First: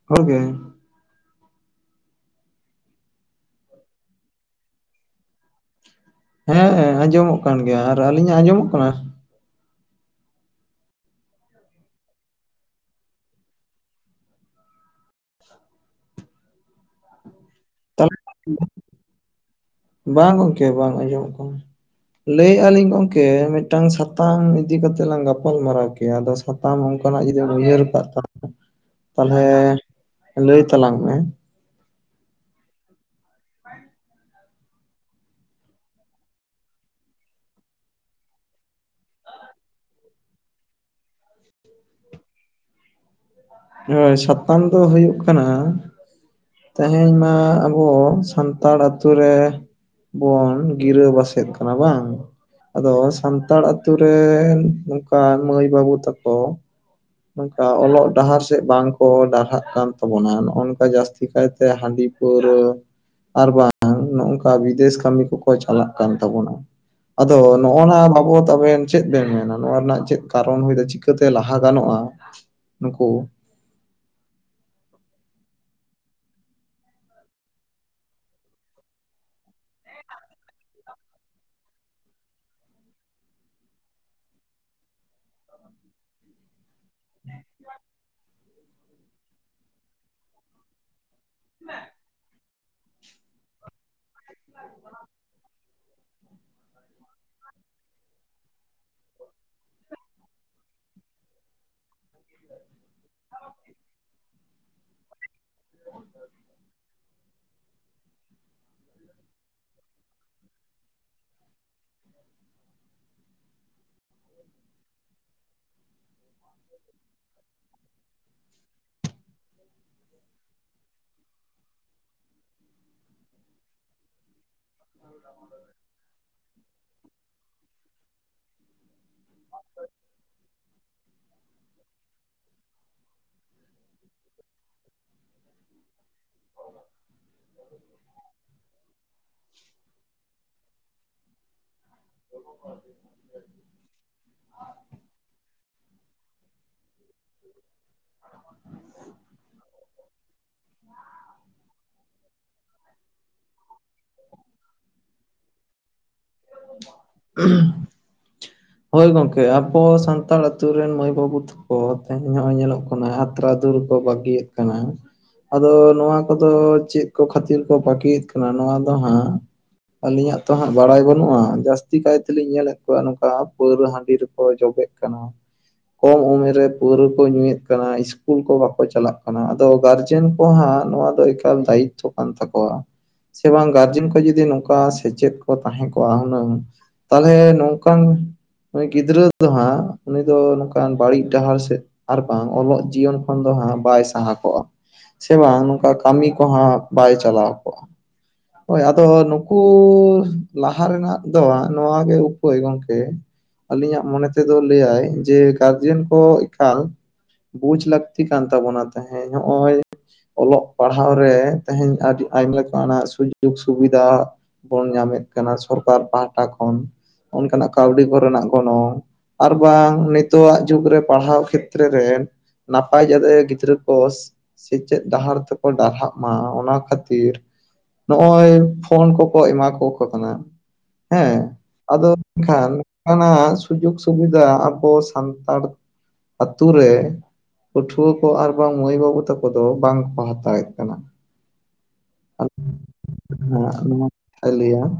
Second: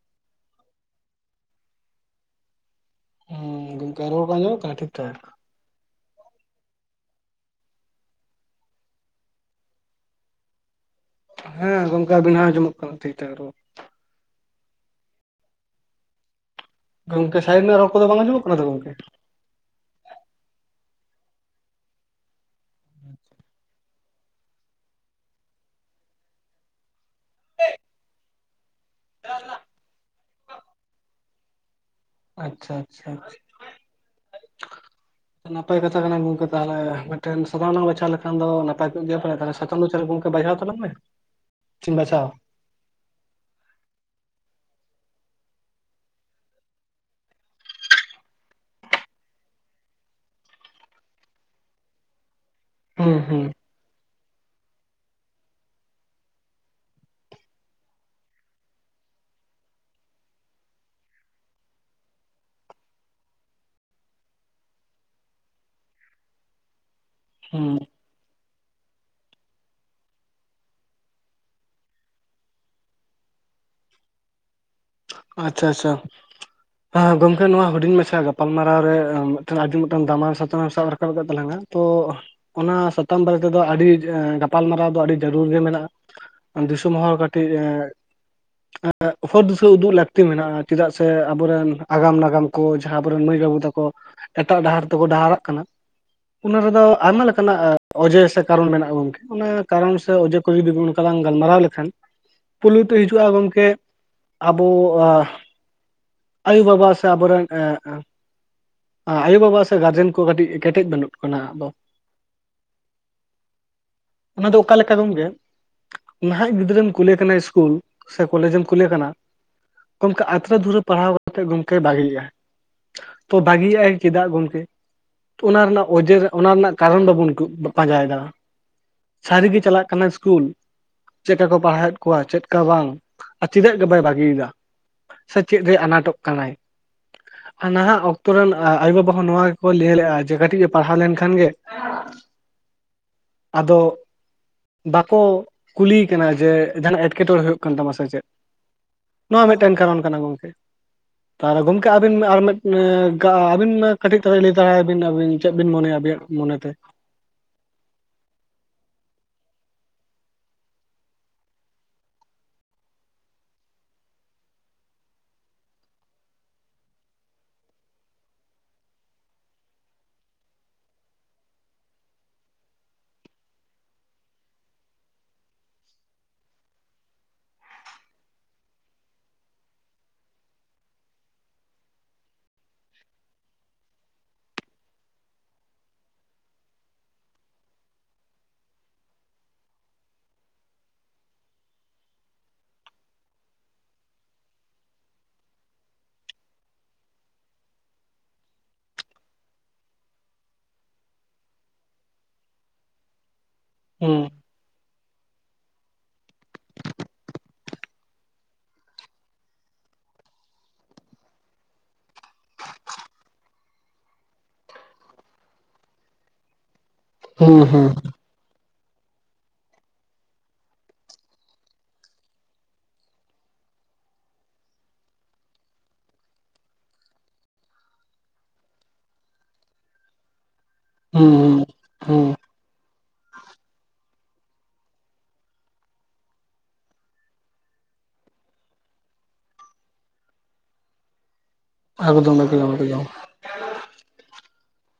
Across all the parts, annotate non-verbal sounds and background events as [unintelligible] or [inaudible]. [unintelligible] ᱦᱮᱸ ᱜᱚᱝᱠᱮ ᱨᱚᱲ ᱟᱡᱚᱢᱚᱜ ᱠᱟᱱᱟ ᱴᱷᱤᱠ ᱴᱷᱟᱠ? ᱦᱮᱸ ᱟᱸᱡᱚᱢᱚᱜ ᱠᱟᱱ ᱜᱮᱭᱟ ᱟᱨ ᱟᱹᱞᱤᱧᱟᱜ ᱟᱸᱡᱚᱢᱚᱜ ᱠᱟᱱᱟ? ᱦᱮᱸ ᱜᱚᱝᱠᱮ ᱟᱵᱤᱱ ᱟᱸᱡᱚᱢᱚᱜ ᱠᱟᱱᱟ ᱴᱷᱤᱠ ᱴᱷᱟᱠ ᱨᱚᱲ ᱜᱚᱝᱠᱮ ᱥᱟᱭᱤ ᱨᱮᱱᱟᱜ ᱨᱚᱲ ᱠᱚ ᱫᱚ ᱛᱟᱦᱚᱞᱮ ᱵᱟᱝᱸᱡᱚᱢᱚᱜ ᱠᱟᱱᱟ ᱛᱚ ᱜᱚᱝᱠᱮ? ᱵᱟᱝ ᱜᱚᱝᱠᱮ ᱵᱟᱝ ᱟᱸᱡᱚᱢᱚᱜ ᱠᱟᱱᱟ ᱞᱟᱹᱭᱮᱫᱼᱟ ᱞᱤᱧ ᱜᱚᱝᱠᱮ ᱢᱤᱫᱴᱟᱝ ᱥᱟᱛ ᱥᱟᱛᱟᱢ ᱤᱫᱤ ᱠᱟᱛᱮᱜ ᱞᱟᱝ ᱜᱟᱯᱟᱞ ᱢᱟᱨᱟᱣ ᱠᱮᱭᱟ ᱟᱫᱚ ᱥᱟᱛᱟᱢ ᱚᱱᱠᱟᱱᱟᱜ ᱡᱩᱫᱤᱢ ᱩᱭᱦᱟᱹᱨ ᱟᱠᱟᱫ ᱛᱟᱞᱦᱮ ᱞᱟᱹᱭ ᱛᱟᱞᱟᱝ ᱢᱮ ᱟᱪᱪᱷᱟ ᱟᱪᱪᱷᱟ ᱟᱪᱪᱷᱟ [unintelligible] ᱱᱟᱯᱟᱭ ᱠᱟᱛᱷᱟ ᱠᱟᱱᱟ ᱜᱚᱝᱠᱮ ᱛᱟᱦᱚᱞᱮ ᱥᱟᱫ ᱵᱟᱪᱷᱟᱣ ᱞᱮᱠᱷᱟᱱ ᱫᱚ ᱱᱟᱯᱟᱭ ᱠᱚᱜ ᱜᱮᱭᱟ᱾ ᱥᱟᱛᱟᱢ ᱫᱚ ᱛᱟᱞᱦᱮ ᱜᱚᱝᱠᱮ ᱵᱟᱪᱷᱟᱣ ᱛᱟᱞᱟᱝ ᱢᱮ ᱥᱤᱧ ᱵᱟᱪᱷᱟᱣᱼᱟ᱾ ᱦᱮ ᱥᱟᱛᱟᱢ ᱫᱚ ᱦᱳᱭᱳᱜ ᱠᱟᱱᱟ᱾ ᱛᱮᱦᱮᱧ ᱢᱟ ᱟᱵᱚ ᱥᱟᱱᱛᱟᱲ ᱟᱛᱳ ᱨᱮ ᱵᱚᱱ ᱜᱤᱨᱟᱹ ᱵᱟᱥᱚᱫ ᱠᱟᱱᱟ ᱵᱟᱝ ᱟᱫᱚ ᱦᱩᱸ ᱦᱩᱸ ᱥᱟᱱᱛᱟᱲ ᱟᱛᱳ ᱨᱮᱱ ᱱᱚᱝᱠᱟ ᱢᱟᱹᱭ ᱵᱟᱹᱵᱩ ᱛᱟᱠᱚ ᱱᱚᱝᱠᱟ ᱚᱞᱚᱜ ᱰᱟᱦᱟᱨ ᱥᱮ ᱪᱮᱫ ᱵᱟᱝᱠᱚ ᱰᱟᱦᱦᱟᱜ ᱠᱟᱱ ᱛᱟᱵᱚᱱᱟ ᱱᱚᱜᱼ ᱱᱚᱝᱠᱟ ᱡᱟᱹᱥᱛᱤ ᱠᱟᱭᱛᱮ ᱦᱟᱺᱰᱤ ᱯᱟᱹᱣᱨᱟᱹ ᱟᱨ ᱵᱟᱝ ᱱᱚᱝᱠᱟ ᱵᱤᱫᱮᱥ ᱠᱟᱹᱢᱤ ᱠᱚᱠᱚ ᱪᱟᱞᱟᱜ ᱠᱟᱱ ᱛᱟᱵᱚᱱᱟ᱾ ᱟᱫᱚ ᱱᱚᱜ ᱦᱩᱸ ᱱᱚᱣᱟ ᱵᱟᱵᱚᱛ ᱟᱵᱮᱱ ᱪᱮᱫ ᱵᱮᱱ ᱢᱮᱱᱟ ᱱᱚᱣᱟ ᱨᱮᱱᱟᱜ ᱪᱮᱫ ᱠᱟᱨᱚᱱ ᱪᱤᱠᱟᱹᱛᱮ ᱞᱟᱦᱟ ᱜᱟᱱᱚᱜᱼᱟ ᱱᱩᱠᱩ ᱟᱪᱪᱷᱟ ᱟᱪᱪᱷᱟ ᱦᱮᱸ ᱜᱚᱝᱠᱮ ᱱᱚᱣᱟ ᱦᱩᱰᱤᱧ ᱢᱟᱪᱷᱟ ᱜᱟᱯᱟᱞ ᱢᱟᱨᱟᱣ ᱨᱮ ᱢᱤᱫᱴᱟᱝ ᱟᱹᱰᱤ ᱢᱤᱫᱴᱟᱝ ᱫᱟᱢᱟᱱ ᱥᱟᱛᱟᱢ ᱥᱟᱵ ᱨᱟᱠᱟᱵ ᱟᱠᱟᱫ ᱛᱟᱞᱟᱝᱟ᱾ ᱛᱚ ᱚᱱᱟ ᱥᱟᱛᱟᱢ ᱵᱟᱨᱮ ᱛᱮ ᱫᱚ ᱟᱹᱰᱤ ᱜᱟᱯᱟᱞᱢᱟᱨᱟᱣ ᱫᱚ ᱟᱹᱰᱤ ᱡᱟᱹᱨᱩᱲ ᱜᱮ ᱢᱮᱱᱟᱜᱼᱟ᱾ ᱫᱤᱥᱚᱢ ᱦᱚᱲ ᱠᱟᱹᱴᱤᱡ ᱦᱚᱨ ᱫᱤᱥᱟᱹ ᱩᱫᱩᱜ ᱞᱮᱠᱟ ᱞᱟᱹᱠᱛᱤ ᱢᱮᱱᱟᱜᱼᱟ ᱪᱮᱫᱟᱜ ᱥᱮ ᱟᱵᱚᱨᱮᱱ ᱟᱜᱟᱢ ᱱᱟᱜᱟᱢ ᱠᱚ ᱡᱟᱦᱟᱸ ᱟᱵᱚᱮᱱ ᱢᱟᱹᱭ ᱵᱟᱹᱵᱩ ᱛᱟᱠᱚ ᱮᱴᱟᱜ ᱰᱟᱦᱟᱨ ᱛᱮᱠᱚ ᱰᱟᱦᱟᱨᱟᱜ ᱠᱟᱱᱟ᱾ ᱚᱱᱟ ᱨᱮᱫᱚ ᱟᱭᱢᱟ ᱞᱮᱠᱟᱱᱟᱜ ᱚᱡᱮ ᱥᱮ ᱠᱟᱨᱚᱱ ᱢᱮᱱᱟᱜᱼᱟ ᱜᱚᱝᱠᱮ ᱚᱱᱟ ᱠᱟᱨᱚᱱ ᱥᱮ ᱚᱡᱮ ᱡᱚᱫᱤ ᱚᱱᱠᱟ ᱞᱟᱝ ᱜᱟᱞᱢᱟᱨᱟᱣ ᱞᱮᱠᱷᱟᱱ ᱯᱩᱭᱞᱩ ᱛᱮ ᱦᱤᱡᱩᱜᱼᱟ ᱜᱚᱝᱠᱮ ᱟᱵᱚ ᱟᱭᱳ ᱵᱟᱵᱟ ᱥᱮ ᱟᱵᱚᱨᱮᱱ ᱮᱸᱻ ᱟᱭᱳᱼᱵᱟᱵᱟ ᱥᱮ ᱜᱟᱨᱡᱮᱱ ᱠᱚ ᱠᱟᱹᱴᱤᱡ ᱠᱮᱴᱮᱡ ᱵᱟᱹᱱᱩᱜ ᱠᱟᱱᱟ ᱫᱚ ᱚᱱᱟ ᱫᱚ ᱚᱠᱟ ᱞᱮᱠᱟ ᱜᱚᱢᱠᱮ ᱱᱟᱦᱟᱜ ᱜᱤᱫᱽᱨᱟᱹᱢ ᱠᱩᱞᱮ ᱠᱟᱱᱟ ᱤᱥᱠᱩᱞ ᱥᱮ ᱠᱚᱞᱮᱡᱽ ᱮᱢ ᱠᱩᱞᱮ ᱠᱟᱱᱟ᱾ ᱜᱚᱝᱠᱮ ᱟᱛᱨᱟ ᱫᱷᱩᱨᱟᱹ ᱯᱟᱲᱦᱟᱣ ᱠᱟᱛᱮᱫ ᱜᱚᱝᱠᱮ ᱵᱷᱟᱹᱜᱤᱜᱼᱟ ᱛᱚ ᱵᱷᱟᱹᱜᱤᱭᱮᱜ ᱟᱭ ᱪᱮᱫᱟᱜ ᱜᱚᱝᱠᱮ ᱚᱱᱟ ᱨᱮᱱᱟᱜ ᱚᱡᱮ ᱚᱱᱟ ᱨᱮᱱᱟᱜ ᱠᱟᱨᱚᱱ ᱵᱟᱵᱚᱱ ᱯᱟᱸᱡᱟᱭ ᱫᱟ᱾ ᱥᱟᱹᱨᱤ ᱜᱮ ᱪᱟᱞᱟᱜ ᱠᱟᱱᱟ ᱤᱥᱠᱩᱞ ᱪᱮᱫ ᱞᱮᱠᱟ ᱠᱚ ᱯᱟᱲᱦᱟᱣᱮᱫ ᱠᱚᱣᱟ ᱪᱮᱫ ᱠᱟ ᱵᱟᱝ ᱟᱨ ᱪᱮᱫᱟᱜ ᱜᱮ ᱵᱟᱭ ᱵᱟᱹᱜᱤᱭᱮᱫᱟ ᱥᱮ ᱪᱮᱫ ᱨᱮ ᱟᱱᱟᱴᱚᱜ ᱠᱟᱱᱟᱭ᱾ ᱱᱟᱦᱟᱜ ᱚᱠᱛᱚ ᱨᱮᱱ ᱟᱭᱳᱼ ᱵᱟᱵᱟ ᱦᱚᱸ ᱱᱚᱣᱟ ᱜᱮᱠᱚ ᱞᱟᱹᱭ ᱞᱮᱫᱼᱟ ᱡᱮ ᱠᱟᱹᱴᱤᱡ ᱮ ᱯᱟᱲᱦᱟᱣ ᱞᱮᱱᱠᱷᱟᱱ ᱜᱮ ᱟᱫᱚ ᱵᱟᱠᱚᱼᱼ ᱠᱩᱞᱤᱭᱮ ᱠᱟᱱᱟ ᱡᱮ ᱡᱟᱦᱟᱱᱟᱜ ᱮᱴᱠᱮᱴᱚᱲᱮ ᱦᱩᱭᱩᱜ ᱠᱟᱱ ᱛᱟᱢᱟ ᱥᱮ ᱪᱮᱫ? ᱱᱚᱣᱟ ᱢᱤᱫᱴᱮᱱ ᱠᱟᱨᱚᱱ ᱠᱟᱱᱟ ᱜᱚᱢᱠᱮ ᱛᱟᱦᱚᱞᱮ ᱜᱚᱢᱠᱮ ᱟᱵᱤᱱ ᱟᱨ ᱢᱤᱫᱴᱮᱱᱼᱼ ᱟᱹᱵᱤᱱ ᱢᱟ ᱠᱟᱹᱴᱤᱡ ᱛᱟᱞᱟᱝ ᱞᱟᱹᱭ ᱫᱟᱲᱟᱭ ᱵᱤᱱ ᱟᱵᱤᱱ ᱪᱮᱫ ᱵᱤᱱ ᱢᱚᱱᱮᱭᱟ ᱟᱵᱤᱱᱟᱜ ᱢᱚᱱᱮ ᱛᱮ? ᱦᱳᱭ ᱜᱚᱝᱠᱮ ᱟᱵᱚ ᱥᱟᱱᱛᱟᱲ ᱟᱛᱩ ᱨᱮᱱ ᱢᱟᱹᱭ ᱵᱟᱹᱵᱩ ᱛᱟᱠᱚᱼᱼ ᱛᱮᱦᱮᱧ ᱱᱚᱜᱼᱚᱭ ᱧᱮᱞᱚᱜ ᱠᱟᱱᱟ ᱟᱛᱨᱟᱫᱩᱨ ᱨᱮᱠᱚ ᱵᱟᱹᱜᱤᱭᱮᱫ ᱠᱟᱱᱟ᱾ ᱟᱫᱚ ᱱᱚᱣᱟ ᱠᱚᱫᱚ ᱪᱮᱫ ᱠᱚ ᱠᱷᱟᱹᱛᱤᱨ ᱠᱚ ᱯᱷᱟᱹᱠᱤᱭᱮᱫ ᱠᱟᱱᱟ ᱱᱚᱣᱟ ᱫᱚ ᱦᱟᱸᱜ ᱟᱹᱞᱤᱧᱟᱜ ᱛᱚ ᱦᱟᱸᱜ ᱵᱟᱲᱟᱭ ᱵᱟᱹᱱᱩᱜᱼᱼ ᱟ ᱡᱟᱹᱥᱛᱤ ᱠᱟᱭ ᱛᱮᱞᱤᱧ ᱧᱮᱞᱮᱫ ᱠᱚᱣᱟ ᱱᱚᱝᱠᱟ ᱯᱟᱹᱣᱨᱟᱹ ᱦᱟᱺᱰᱤ ᱨᱮᱠᱚ ᱡᱚᱵᱮᱜ ᱠᱟᱱᱟ᱾ ᱠᱚᱢ ᱩᱢᱮᱨ ᱨᱮ ᱯᱟᱹᱣᱨᱟᱹ ᱠᱚ ᱧᱩᱭᱮᱫ ᱠᱟᱱᱟ ᱤᱥᱠᱩᱞ ᱠᱚ ᱵᱟᱠᱚ ᱪᱟᱞᱟᱜ ᱠᱟᱱᱟ ᱟᱫᱚ ᱜᱟᱨᱡᱮᱱ᱾ ᱟᱠᱚ ᱦᱚᱸ ᱱᱚᱣᱟ ᱫᱚ ᱮᱠᱟᱞ ᱫᱟᱭᱤᱛᱛᱚ ᱠᱟᱱ ᱛᱟᱠᱚᱣᱟ᱾ ᱥᱮ ᱵᱟᱝ ᱜᱟᱨᱡᱮᱱ ᱠᱚ ᱡᱩᱫᱤ ᱱᱚᱝᱠᱟ ᱥᱮᱪᱮᱫ ᱠᱚ ᱛᱟᱦᱮᱸ ᱠᱚᱜᱼᱟ ᱦᱩᱱᱟᱹᱝ, ᱛᱟᱦᱚᱞᱮ ᱱᱚᱝᱠᱟᱱ ᱩᱱᱤ ᱜᱤᱫᱽᱨᱟᱹ ᱫᱚ ᱦᱟᱸᱜ ᱩᱱᱤ ᱫᱚ ᱱᱚᱝᱠᱟᱱ ᱵᱟᱹᱲᱤᱡ ᱰᱟᱦᱟᱨ ᱥᱮᱫᱼᱼ ᱟᱨ ᱵᱟᱝ ᱚᱞᱚᱜ ᱡᱤᱭᱚᱱ ᱠᱷᱚᱱ ᱫᱚ ᱦᱟᱸᱜ ᱵᱟᱭ ᱥᱟᱦᱟ ᱠᱚᱜᱼᱟ᱾ ᱥᱮ ᱵᱟᱝ ᱱᱚᱝᱠᱟ ᱠᱟᱹᱢᱤ ᱠᱚᱦᱚᱸ ᱵᱟᱭ ᱪᱟᱞᱟᱣ ᱠᱚᱜᱼᱟ᱾ ᱦᱳᱭ ᱟᱫᱚ ᱱᱩᱠᱩᱼᱼ ᱞᱟᱦᱟ ᱨᱮᱱᱟᱜ ᱫᱚ ᱱᱚᱣᱟ ᱜᱮ ᱩᱯᱟᱹᱭ ᱜᱚᱝᱠᱮ ᱟᱹᱞᱤᱧᱟᱜ ᱦᱩᱸ ᱢᱚᱱᱮᱼᱼ ᱛᱮᱫ ᱞᱟᱹᱭᱟᱭ ᱡᱮ ᱜᱟᱨᱡᱮᱱ ᱠᱚ ᱮᱠᱟᱞ ᱵᱩᱡ ᱞᱟᱠᱛᱤ ᱠᱟᱱ ᱛᱟᱵᱱᱟ ᱛᱮᱦᱮᱧ ᱱᱚᱜ ᱚᱭ ᱚᱞᱚᱜ ᱯᱟᱲᱦᱟᱣ ᱨᱮ ᱛᱮᱦᱮᱧ ᱟᱹᱰᱤ ᱟᱭᱢᱟ ᱞᱮᱠᱟᱱᱟᱜ ᱥᱩᱡᱳᱜ ᱥᱩᱵᱤᱫᱷᱟ᱾ ᱵᱚᱱ ᱧᱟᱢᱮᱫ ᱠᱟᱱᱟ ᱥᱚᱨᱠᱟᱨ ᱯᱟᱦᱴᱟ ᱠᱷᱚᱱ ᱦᱩᱸ ᱚᱱᱠᱟᱱᱟᱜ ᱠᱟᱹᱣᱰᱤ ᱦᱩᱸ ᱠᱚᱨᱮᱱᱟᱜ ᱜᱚᱱᱚᱝ ᱟᱨ ᱵᱟᱝ ᱱᱤᱛᱚᱜᱟᱜ ᱡᱩᱜᱽ ᱨᱮ ᱯᱟᱲᱦᱟᱣ ᱠᱷᱮᱛᱨᱮ ᱨᱮᱼᱼ ᱱᱟᱯᱟᱭ ᱡᱟᱛᱮ ᱜᱤᱫᱽᱨᱟᱹ ᱠᱚᱼᱼ ᱥᱮᱪᱮᱫ ᱰᱟᱦᱟᱨ ᱛᱮᱠᱚ ᱰᱟᱨᱦᱟᱜ ᱢᱟ ᱚᱱᱟ ᱠᱷᱟᱹᱛᱤᱨᱼᱼ ᱱᱚᱜᱼᱚᱭ ᱯᱷᱳᱱ ᱠᱚᱠᱚ ᱮᱢᱟ ᱠᱚᱣᱟᱠᱚ ᱠᱟᱱᱟ ᱦᱮᱸ ᱦᱩᱸ ᱟᱫᱚᱼᱼ ᱦᱩᱸ ᱮᱱᱠᱷᱟᱱ ᱱᱚᱝᱠᱟᱱᱟᱜ ᱥᱩᱡᱳᱜᱽ ᱥᱩᱵᱤᱫᱷᱟ ᱟᱵᱚ ᱥᱟᱱᱛᱟᱲᱼᱼ ᱟᱛᱩ ᱨᱮ ᱯᱟᱹᱴᱷᱩᱣᱟᱹ ᱠᱚ ᱟᱨ ᱵᱟᱝ ᱢᱟᱹᱭ ᱵᱟᱹᱵᱩ ᱛᱟᱠᱚ ᱫᱚ ᱵᱟᱝ ᱠᱚ ᱦᱟᱛᱟᱣᱮᱫ ᱠᱟᱱᱟ᱾ [unintelligible] ᱦ ᱟᱞᱭᱟ [unintelligible]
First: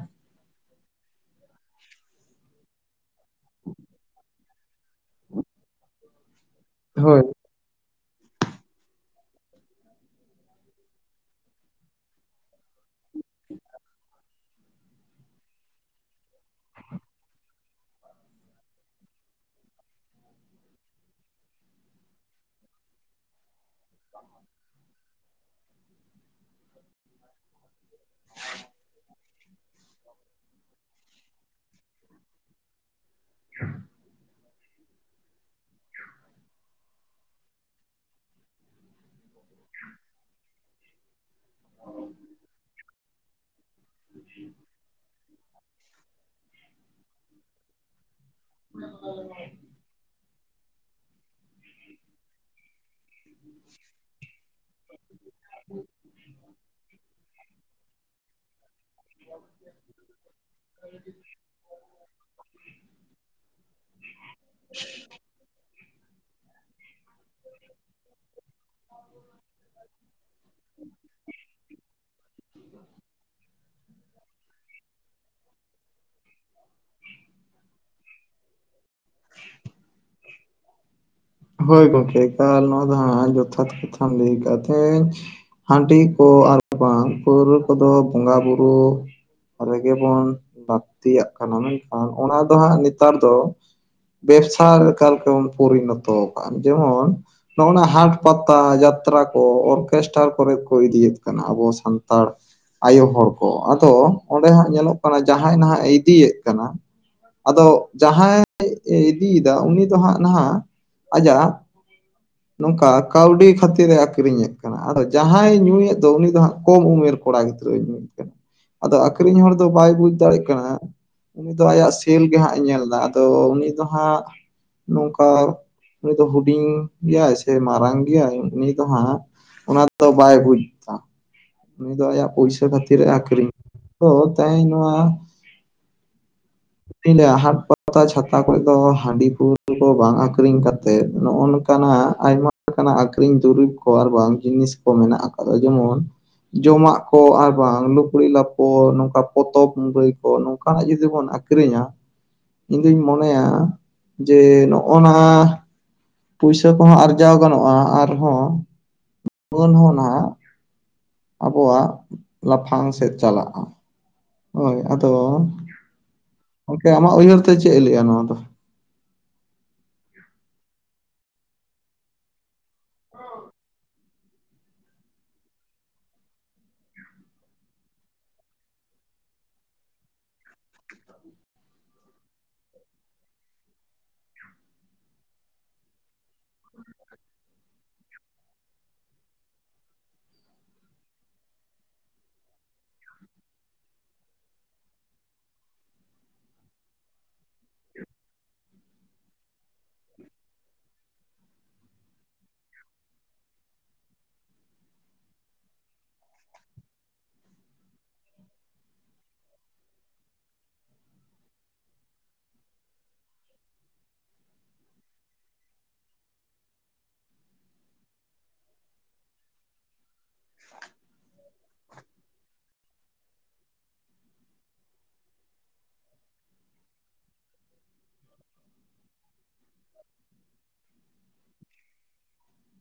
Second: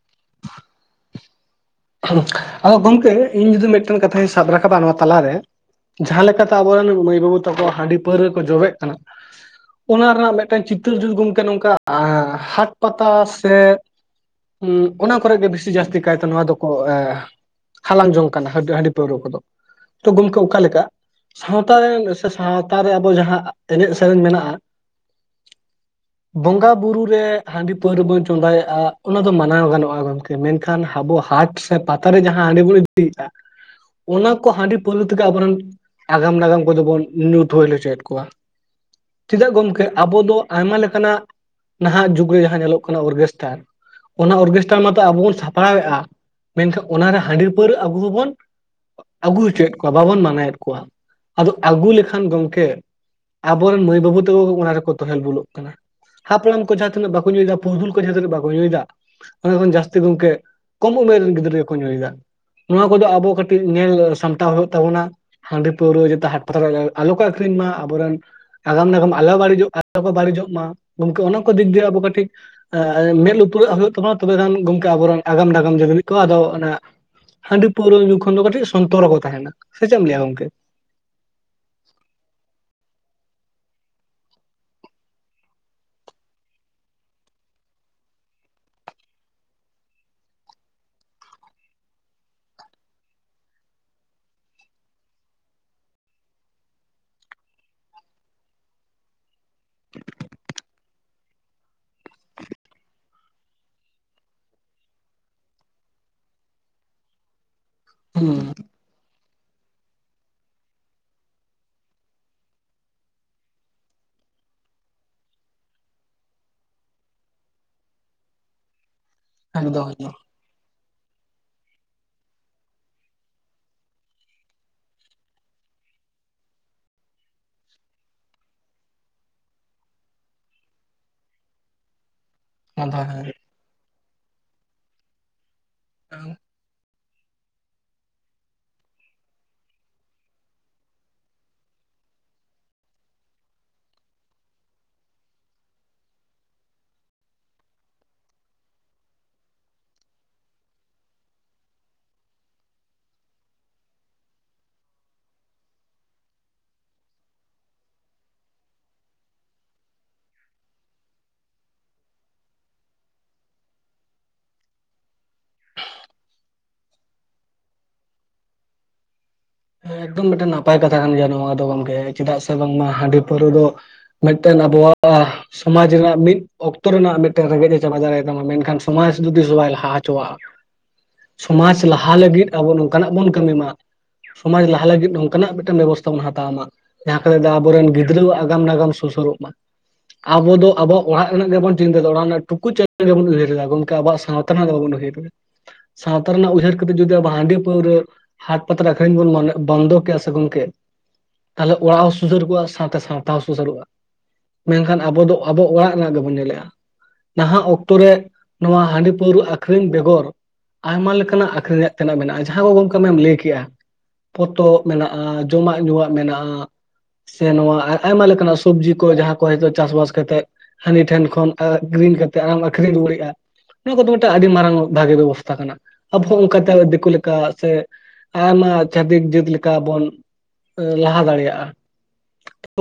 ᱟᱫᱚ ᱜᱚᱢᱠᱮ ᱤᱧ ᱡᱩᱫᱤ ᱢᱤᱫᱴᱮᱱ ᱠᱟᱛᱷᱟᱧ ᱥᱟᱵ ᱨᱟᱠᱟᱵᱟ ᱱᱚᱣᱟ ᱛᱟᱞᱟᱨᱮ, ᱡᱟᱦᱟᱸ ᱞᱮᱠᱟᱛᱮ ᱟᱵᱚᱨᱮᱱ ᱢᱟᱹᱭ ᱦᱳᱭ ᱵᱟᱹᱵᱩ ᱛᱟᱠᱚ ᱦᱟᱺᱰᱤ ᱯᱟᱹᱣᱨᱟᱹ ᱨᱮᱠᱚ ᱡᱚᱵᱮᱜ ᱠᱟᱱᱟ᱾ ᱚᱱᱟ ᱨᱮᱱᱟᱜ ᱢᱤᱫᱴᱮᱱ ᱪᱤᱛᱟᱹᱨ ᱡᱩᱫᱤ ᱜᱚᱢᱠᱮ ᱱᱚᱝᱠᱟ ᱦᱟᱴ ᱯᱟᱛᱟ ᱥᱮᱼᱼ ᱦᱮᱸ ᱚᱱᱟ ᱠᱚᱨᱮ ᱜᱮ ᱵᱮᱥᱤ ᱡᱟᱹᱥᱛᱤ ᱠᱟᱭᱛᱮ ᱱᱚᱣᱟ ᱫᱚᱠᱚ᱾ ᱦᱟᱞᱟᱝ ᱡᱚᱝ ᱠᱟᱱᱟ ᱦᱟᱺ ᱦᱟᱺᱰᱤ ᱯᱟᱹᱣᱨᱟᱹ ᱠᱚᱫᱚ ᱛᱚ ᱜᱚᱢᱠᱮ ᱚᱠᱟ ᱞᱮᱠᱟ᱾ ᱥᱟᱶᱛᱟ ᱨᱮᱱ ᱥᱮ ᱥᱟᱶᱛᱟ ᱨᱮ ᱟᱵᱚ ᱡᱟᱦᱟᱸ ᱮᱱᱮᱡ ᱥᱮᱨᱮᱧ ᱢᱮᱱᱟᱜᱼᱟ᱾ [inaudible] ᱵᱚᱸᱜᱟ ᱵᱩᱨᱩ ᱨᱮ ᱦᱟᱺᱰᱤ ᱯᱟᱹᱣᱨᱟᱹ ᱵᱚᱱ ᱪᱚᱸᱫᱟᱭᱮᱫᱼᱟ ᱚᱱᱟ ᱫᱚ ᱢᱟᱱᱟᱣ ᱜᱟᱱᱚᱜᱼᱟ ᱜᱚᱢᱠᱮ ᱢᱮᱱ ᱠᱷᱟᱱ ᱟᱵᱚ ᱦᱟᱴᱼᱼ ᱥᱮ ᱯᱟᱛᱟᱨᱮ ᱡᱟᱦᱟᱸ ᱦᱟᱺᱰᱤ ᱵᱚᱱ ᱤᱫᱤᱭᱮᱫᱼᱟ ᱚᱱᱟᱼᱼ ᱠᱚ ᱦᱟᱺᱰᱤ ᱯᱟᱹᱣᱨᱟᱹ ᱛᱮᱜᱮ ᱟᱵᱚᱨᱮᱱ ᱟᱜᱟᱢ ᱱᱟᱜᱟᱢ ᱠᱚᱫᱚ ᱵᱚᱱ ᱧᱩ ᱛᱳᱦᱮᱞ ᱦᱚᱪᱚᱭᱮᱫ ᱠᱚᱣᱟ᱾ ᱪᱮᱫᱟᱜ ᱜᱚᱢᱠᱮ ᱟᱵᱚ ᱫᱚ ᱟᱭᱢᱟ ᱞᱮᱠᱟᱱᱟᱜ᱾ ᱱᱟᱦᱟᱜ ᱡᱩᱜᱽ ᱨᱮ ᱡᱟᱦᱟᱸ ᱧᱮᱞᱚᱜ ᱠᱟᱱᱟ ᱚᱨᱜᱮᱥᱴᱟᱨ ᱚᱱᱟ ᱚᱨᱜᱮᱥᱴᱟᱨ ᱢᱟᱛᱚ ᱟᱵᱚ ᱵᱚᱱ ᱥᱟᱯᱲᱟᱣ ᱮᱫᱼᱟ᱾ ᱢᱮᱱᱠᱷᱟᱱ ᱚᱱᱟᱨᱮ ᱦᱟᱺᱰᱤ ᱯᱟᱹᱣᱨᱟᱹ ᱟᱵᱩ ᱦᱚᱵᱚᱱ ᱟᱹᱜᱩ ᱦᱚᱪᱚᱭᱮᱫ ᱠᱚᱣᱟ᱾ ᱵᱟᱵᱚᱱ ᱢᱟᱱᱟᱣᱭᱮᱫ ᱠᱚᱣᱟ ᱟᱫᱚ ᱟᱹᱜᱩ ᱞᱮᱠᱷᱟᱱ ᱜᱚᱝᱠᱮ ᱟᱵᱚᱨᱮᱱ ᱢᱟᱹᱭ ᱵᱟᱹᱵᱩ ᱛᱟᱠᱚ ᱚᱱᱟ ᱨᱮᱠᱚ ᱛᱮᱦᱮᱞ ᱵᱩᱞᱩᱜ ᱠᱟᱱᱟ ᱦᱟᱯᱲᱟᱢ ᱠᱚ ᱡᱟᱦᱟᱸ ᱛᱤᱱᱟᱹᱜ ᱵᱟᱠᱚ ᱠᱚ ᱧᱩᱭ ᱫᱟ ᱯᱩᱨᱫᱷᱩᱞ ᱠᱚ ᱡᱟᱦᱟᱸ ᱛᱱᱟᱹᱜ ᱵᱟ ᱧᱩᱭᱫᱟ ᱚᱱᱟ ᱠᱷᱚᱱ ᱡᱟᱹᱥᱛᱤ ᱜᱚᱝᱠᱮ ᱠᱚᱢ ᱩᱢᱮᱨ ᱨᱮᱱ ᱜᱤ ᱨᱟᱹ ᱠᱚ ᱧᱩᱭᱫᱟ ᱱᱚᱣᱟ ᱠᱚᱫᱚ ᱟᱵᱚ ᱠᱟᱹᱴᱤᱡ ᱧᱮᱞ ᱥᱟᱢᱴᱟᱣ ᱦᱩᱭᱩᱜ ᱛᱟᱵᱚᱱᱟ ᱦᱟᱺᱰᱤ ᱯᱟᱹᱣᱨᱟᱹ ᱡᱟᱛᱮ ᱦᱟᱴ ᱯᱟᱛᱟ ᱟᱞᱚ ᱠᱚ ᱟᱹᱷᱨᱤᱧ ᱢᱟ ᱟᱵᱚᱨᱮᱱ ᱟᱜᱟᱢ ᱱᱟᱜᱟᱢ ᱟᱞᱚ ᱵᱟᱹᱲᱤᱡᱚᱜ ᱟᱞᱚ ᱠᱚ ᱵᱟᱹᱲᱤᱡᱚᱜ ᱢᱟ ᱚᱱᱟ ᱠᱚ ᱫᱤᱠ ᱫᱤᱭᱮ ᱟᱵᱚ ᱠᱟᱹᱴᱤᱠ ᱢᱮᱫ ᱞᱩᱛᱩᱨᱟᱜ ᱦᱩᱭᱩᱜ ᱛᱟᱢᱟ ᱛᱚᱵᱮ ᱱᱟᱜ ᱜᱚᱝᱠᱮ ᱟᱵᱚᱨᱮᱱ ᱟᱜᱟᱢ ᱱᱟᱜᱟᱢ ᱡᱩᱫᱤ ᱛᱚ ᱟᱫᱚ ᱚᱱᱟ ᱦᱟᱺᱰᱤ ᱯᱟᱹᱣᱨᱟᱹ ᱧᱩ ᱠᱷᱚᱱ ᱫᱚ ᱠᱟᱹᱴᱤᱡ ᱥᱚᱱᱛᱚᱨ ᱦᱚᱸᱠᱚ ᱛᱟᱦᱮᱱᱟ ᱥᱮ ᱪᱮᱫ ᱮᱢ ᱞᱟᱹᱭᱟ ᱜᱚᱝᱠᱮ ᱦᱳᱭ ᱜᱚᱝᱠᱮ ᱮᱠᱟᱞ ᱱᱚᱣᱟ ᱫᱚ ᱦᱟᱜ ᱡᱚᱛᱷᱟᱛ ᱠᱟᱛᱷᱟᱢ ᱞᱟᱹᱭ ᱟᱠᱟᱫ ᱛᱮᱦᱮᱸᱧ ᱦᱟᱺᱰᱤ ᱠᱚ ᱟᱨ ᱵᱟᱝ ᱯᱟᱹᱣᱨᱟᱹ ᱠᱚᱫᱚ ᱵᱚᱸᱜᱟ ᱵᱩᱨᱩ ᱨᱮᱜᱮ ᱵᱚᱱ ᱞᱟᱹᱠᱛᱤᱭᱟᱜ ᱠᱟᱱᱟ ᱢᱮᱱᱠᱷᱟᱱ ᱚᱱᱟ ᱫᱚ ᱦᱟᱸᱜ ᱱᱮᱛᱟᱨ ᱫᱚ ᱵᱮᱵᱥᱟ ᱞᱮᱠᱟᱞᱮᱠᱟ ᱵᱚᱱ ᱯᱚᱨᱤᱱᱚᱛᱚ ᱟᱠᱟᱜᱼᱟ ᱡᱮᱢᱚᱱ ᱱᱚᱜᱱᱟ ᱦᱟᱴ ᱯᱟᱛᱟ ᱡᱟᱛᱨᱟ ᱠᱚ ᱚᱨᱠᱮᱥᱴᱨᱟ ᱠᱚᱨᱮᱫ ᱠᱚ ᱤᱫᱤᱭᱮᱫ ᱠᱟᱱᱟ ᱟᱵᱚ ᱥᱟᱱᱛᱟᱲ ᱟᱭᱳ ᱦᱚᱲ ᱠᱚ ᱟᱫᱚ ᱚᱸᱰᱮ ᱦᱟᱸᱜ ᱧᱮᱞᱚᱜ ᱠᱟᱱᱟ ᱡᱟᱦᱟᱸᱭ ᱱᱟᱦᱟᱜ ᱤᱫᱤᱭᱮᱫ ᱠᱟᱱᱟ ᱟᱫᱚ ᱦᱩᱸ ᱡᱟᱦᱟᱸᱭ ᱤᱫᱤᱭᱮᱫᱟ ᱩᱱᱤ ᱫᱚ ᱦᱟᱸᱜ ᱱᱟᱦᱟᱜ ᱟᱡᱟᱜ ᱚᱝᱠᱟ ᱠᱟᱹᱣᱰᱤ ᱠᱷᱟᱹᱛᱤᱨ ᱮ ᱟᱠᱷᱨᱤᱧᱮᱫ ᱠᱟᱱᱟ ᱟᱫᱚ ᱡᱟᱦᱟᱸᱭ ᱧᱩᱭᱮᱫ ᱫᱚ ᱩᱱᱤ ᱫᱚ ᱦᱟᱸᱜ ᱠᱚᱢ ᱩᱢᱮᱨ ᱠᱚ ᱠᱚᱲᱟ ᱜᱤᱫᱽᱨᱟᱹ ᱧᱩ ᱠᱟᱱᱟ ᱟᱫᱚ ᱟᱠᱷᱨᱤᱧ ᱦᱚᱲ ᱫᱚ ᱮᱠᱫᱚᱢ ᱮᱠᱫᱚᱢ ᱵᱟᱭ ᱵᱩᱡᱽ ᱫᱟᱲᱮᱜ ᱠᱟᱱᱟ ᱩᱱᱤ ᱫᱚ ᱟᱭᱟᱜ ᱥᱮᱞ ᱜᱮ ᱦᱟᱜ ᱮ ᱧᱮᱞ ᱫᱟ ᱟᱫᱚ ᱩᱱᱤ ᱫᱚ ᱦᱟᱸᱜ ᱱᱚᱝᱠᱟ ᱩᱱᱤ ᱫᱚ ᱦᱩᱰᱤᱧ ᱜᱮᱭᱟᱭ ᱥᱮ ᱢᱟᱨᱟᱝ ᱜᱮᱭᱟᱭ ᱩᱱᱤ ᱫᱚ ᱦᱟᱸᱜ ᱚᱱᱟ ᱫᱚ ᱵᱟᱭ ᱵᱩᱡᱽ ᱫᱟ ᱩᱱᱤ ᱫᱚ ᱟᱭᱟᱜ ᱯᱚᱭᱥᱟ ᱚᱱᱟ ᱠᱷᱟᱹᱛᱤᱨ ᱫᱚ ᱮ ᱦᱮᱸ ᱟᱠᱷᱨᱤᱧᱟ ᱛᱚ ᱛᱮᱦᱮᱧ ᱱᱚᱣᱟ [inaudible] ᱦᱟᱴ ᱯᱟᱛᱟ ᱪᱷᱟᱛᱟ ᱠᱚᱨᱮ ᱫᱚ ᱦᱟᱺᱰᱤ ᱯᱟᱹᱣᱟᱹ ᱠᱚ ᱵᱟᱝ ᱟᱠᱷᱨᱤᱧ ᱠᱟᱛᱮᱫ ᱱᱚᱜᱼᱚ ᱱᱚᱝᱠᱟ ᱟᱭᱢᱟ ᱞᱮᱠᱟᱱᱟᱜ ᱟᱠᱷᱨᱤᱧ ᱫᱩᱨᱤᱵᱽ ᱠᱚ ᱟᱨ ᱵᱟᱝ ᱡᱤᱱᱤᱥ ᱠᱚ ᱢᱮᱱᱟᱜ ᱟᱠᱟᱫᱟ ᱡᱮᱢᱚᱱ ᱡᱚᱢᱟᱜ ᱠᱚ ᱟᱨ ᱵᱟᱝ ᱞᱩᱜᱽᱲᱤ ᱞᱟᱯᱚ ᱱᱚᱝᱠᱟ ᱯᱚᱛᱚᱵ ᱢᱩᱨᱟᱹᱭ ᱠᱚ ᱱᱚᱝᱠᱟᱱᱟᱜ ᱡᱩᱫᱤ ᱵᱚᱱ ᱟᱹ ᱟᱹᱠᱷᱨᱤᱧᱟ ᱤᱧ ᱫᱩᱧ ᱢᱚᱱᱮᱭᱟ ᱡᱮ ᱱᱚᱜᱚᱱᱟ ᱯᱩᱭᱥᱟᱹ ᱠᱚᱦᱚᱸ ᱟᱨᱡᱟᱣ ᱜᱟᱱᱚᱜᱼᱟ ᱟᱨᱦᱚᱸ ᱞᱟᱹᱱ ᱦᱚᱸ ᱱᱟᱦᱟᱜ ᱟᱵᱚᱣᱟᱜ ᱞᱟᱯᱷᱟᱝ ᱥᱮᱫ ᱪᱟᱞᱟᱜᱼᱟ ᱦᱳᱭ ᱟᱫᱚ ᱜᱚᱝᱠᱮ ᱟᱢᱟᱜ ᱩᱭᱦᱟᱹᱨ ᱛᱮ ᱪᱮᱫ ᱮ ᱞᱟᱹᱭᱟ ᱱᱚᱣᱟ ᱫᱚ ᱮᱠᱫᱚᱢ ᱢᱤᱫᱴᱮᱱ ᱱᱟᱯᱟᱭ ᱠᱟᱛᱷᱟ ᱠᱟᱱ ᱜᱮᱭᱟ ᱱᱚᱣᱟ ᱫᱚ ᱜᱚᱝᱠᱮ ᱪᱮᱫᱟᱜ ᱥᱮ ᱵᱟᱝᱢᱟ ᱦᱟᱺᱰᱤ ᱯᱟᱹᱣᱨᱟᱹ ᱫᱚ ᱢᱮᱜᱴᱮᱱ ᱟᱵᱚᱣᱟᱜ ᱥᱚᱢᱟᱡᱽ ᱨᱮᱱᱟᱜ ᱢᱤᱫ ᱚᱠᱛᱚ ᱨᱮᱱᱟᱜ ᱢᱤᱫᱴᱮᱱ ᱨᱮᱸᱜᱮᱡ ᱮ ᱪᱟᱵᱟ ᱫᱟᱲᱮ ᱭᱟᱛᱟᱢᱟ ᱢᱮᱱᱠᱷᱟᱱ ᱥᱚᱢᱟᱡᱽ ᱫᱚ ᱛᱤᱥ ᱦᱚ ᱵᱟᱭ ᱞᱟᱦᱟ ᱦᱚᱪᱚᱣᱟᱜᱼᱟ ᱥᱚᱢᱟᱡ ᱞᱟᱦᱟ ᱞᱟᱹᱜᱤᱫ ᱟᱵᱚ ᱱᱚᱝᱠᱟᱱᱟᱜ ᱵᱚᱱ ᱠᱟᱹᱢᱤ ᱢᱟ ᱥᱚᱢᱟᱡᱽ ᱞᱟᱦᱟ ᱞᱟᱹᱜᱤᱫ ᱱᱚᱝᱠᱟᱱᱟᱜ ᱢᱤᱫᱴᱮᱱ ᱵᱮᱵᱚᱥᱛᱷᱟ ᱵᱚᱱ ᱦᱟᱛᱟᱣ ᱢᱟ ᱡᱟᱦᱟᱸ ᱠᱚᱨᱮ ᱫᱚ ᱟᱵᱚᱨᱮᱱ ᱜᱤᱫᱽᱨᱟᱹᱣᱟᱜ ᱟᱜᱟᱢ ᱱᱟᱜᱟᱢ ᱥᱩᱥᱟᱹᱨᱚᱜ ᱢᱟ ᱟᱵᱚ ᱫᱚ ᱟᱵᱚᱣᱟᱜ ᱚᱲᱟᱜ ᱨᱮᱱᱟᱜ ᱜᱮᱵᱚᱱ ᱪᱤᱱᱛᱟᱹᱮᱫᱟ ᱚᱲᱟᱜ ᱨᱮᱱᱟᱜ ᱴᱩᱠᱩᱡ ᱪᱮᱞᱟᱝ ᱜᱮᱵᱚᱱ ᱩᱭᱦᱟᱹᱨ ᱮᱫᱟ ᱜᱚᱝᱠᱮ ᱟᱵᱚᱣᱟᱜ ᱥᱟᱶ ᱛᱮᱱᱟᱜ ᱫᱚ ᱰᱟᱰᱚᱱ ᱩᱭᱦᱟᱹᱨ ᱫᱚ ᱥᱟᱶᱛᱟ ᱨᱮᱱᱟᱜ ᱩᱭᱦᱟᱹᱨ ᱠᱟᱛᱮᱤ ᱦᱟᱺᱰᱤ ᱯᱟᱹᱣᱨᱟᱹ ᱦᱟᱴ ᱯᱟ ᱟᱹᱷᱨᱤᱧ ᱵᱚᱱ ᱵᱚᱱᱫᱚ ᱠᱮᱭᱟ ᱥᱮ ᱜᱚᱝᱠᱮ ᱛᱟᱦᱞᱮ ᱚᱲᱟᱜ ᱦᱚᱸ ᱥᱩᱫᱟᱹᱨᱚᱜᱼᱟ ᱥᱟᱶᱛᱮ ᱥᱟᱶᱛᱟ ᱦᱚᱸ ᱥᱩᱫᱟᱹᱨᱚᱜᱼᱟ ᱢᱮᱱᱠᱷᱟᱱ ᱟᱵᱚ ᱫᱚ ᱟᱵᱚ ᱚᱲᱟᱜ ᱨᱮᱱᱟᱜ ᱜᱮᱵᱚᱱ ᱧᱮᱞᱮᱜᱼᱟ ᱱᱟᱦᱟᱜ ᱚᱠᱛᱚ ᱨᱮ ᱱᱚᱣᱟ ᱦᱟᱺᱰᱤ ᱯᱟᱹᱣᱨᱟᱹ ᱟᱹᱷᱨᱤᱧ ᱵᱮᱜᱚᱨ ᱟᱭᱢᱟ ᱞᱮᱠᱟᱱᱟᱜ ᱟᱠᱷᱨᱤᱧᱟᱜ ᱛᱮᱱᱟᱜ ᱢᱮᱱᱟᱜᱼᱟ ᱡᱟᱦᱟᱸ ᱠᱚ ᱜᱚᱝᱠᱮᱡ ᱟᱢᱮᱢ ᱞᱟᱹᱭ ᱠᱮᱜᱼᱟ ᱯᱚᱛᱚᱵ ᱢᱮᱱᱟᱜᱼᱟ ᱡᱚᱢᱟᱜ ᱧᱩᱣᱟᱜ ᱢᱮᱱᱟᱜᱼᱟ ᱥᱮ ᱱᱚᱣᱟ ᱟᱭᱢᱟ ᱞᱮᱠᱟᱱᱟᱜ ᱥᱚᱵᱡᱤ ᱠᱚ ᱡᱟᱦᱟᱸ ᱠᱚ ᱦᱚᱭᱛᱚ ᱪᱟᱥᱵᱟᱥ ᱠᱟᱛᱮᱜ ᱦᱹᱟᱹᱱᱤ ᱴᱷᱮᱱ ᱠᱷᱚᱱ ᱟᱹᱠᱷᱨᱤᱧ ᱠᱟᱛᱮ ᱟᱨᱚᱢ ᱟᱠᱷᱨᱤᱧ ᱨᱩᱣᱟᱹᱲᱮᱜᱼᱟ᱾ ᱱᱚᱣᱟ ᱠᱚᱫᱚ ᱢᱤᱫᱴᱟᱝ ᱟᱹᱰᱤ ᱢᱟᱨᱟᱝ ᱵᱷᱟᱜᱮ ᱵᱮᱵᱚ ᱥᱛᱷᱟ ᱠᱟᱱᱟ ᱟᱵᱚᱸ ᱚᱱᱠᱟ ᱛᱮ ᱫᱤᱠᱩ ᱞᱮᱠᱟ ᱥᱮᱼᱼ ᱟᱭᱢᱟ ᱪᱷᱟᱹᱛᱤᱠ ᱡᱟᱹᱛ ᱞᱮᱠᱟ ᱵᱚᱱ ᱞᱟᱦᱟ ᱫᱟᱲᱮᱭᱟᱜᱼᱟ᱾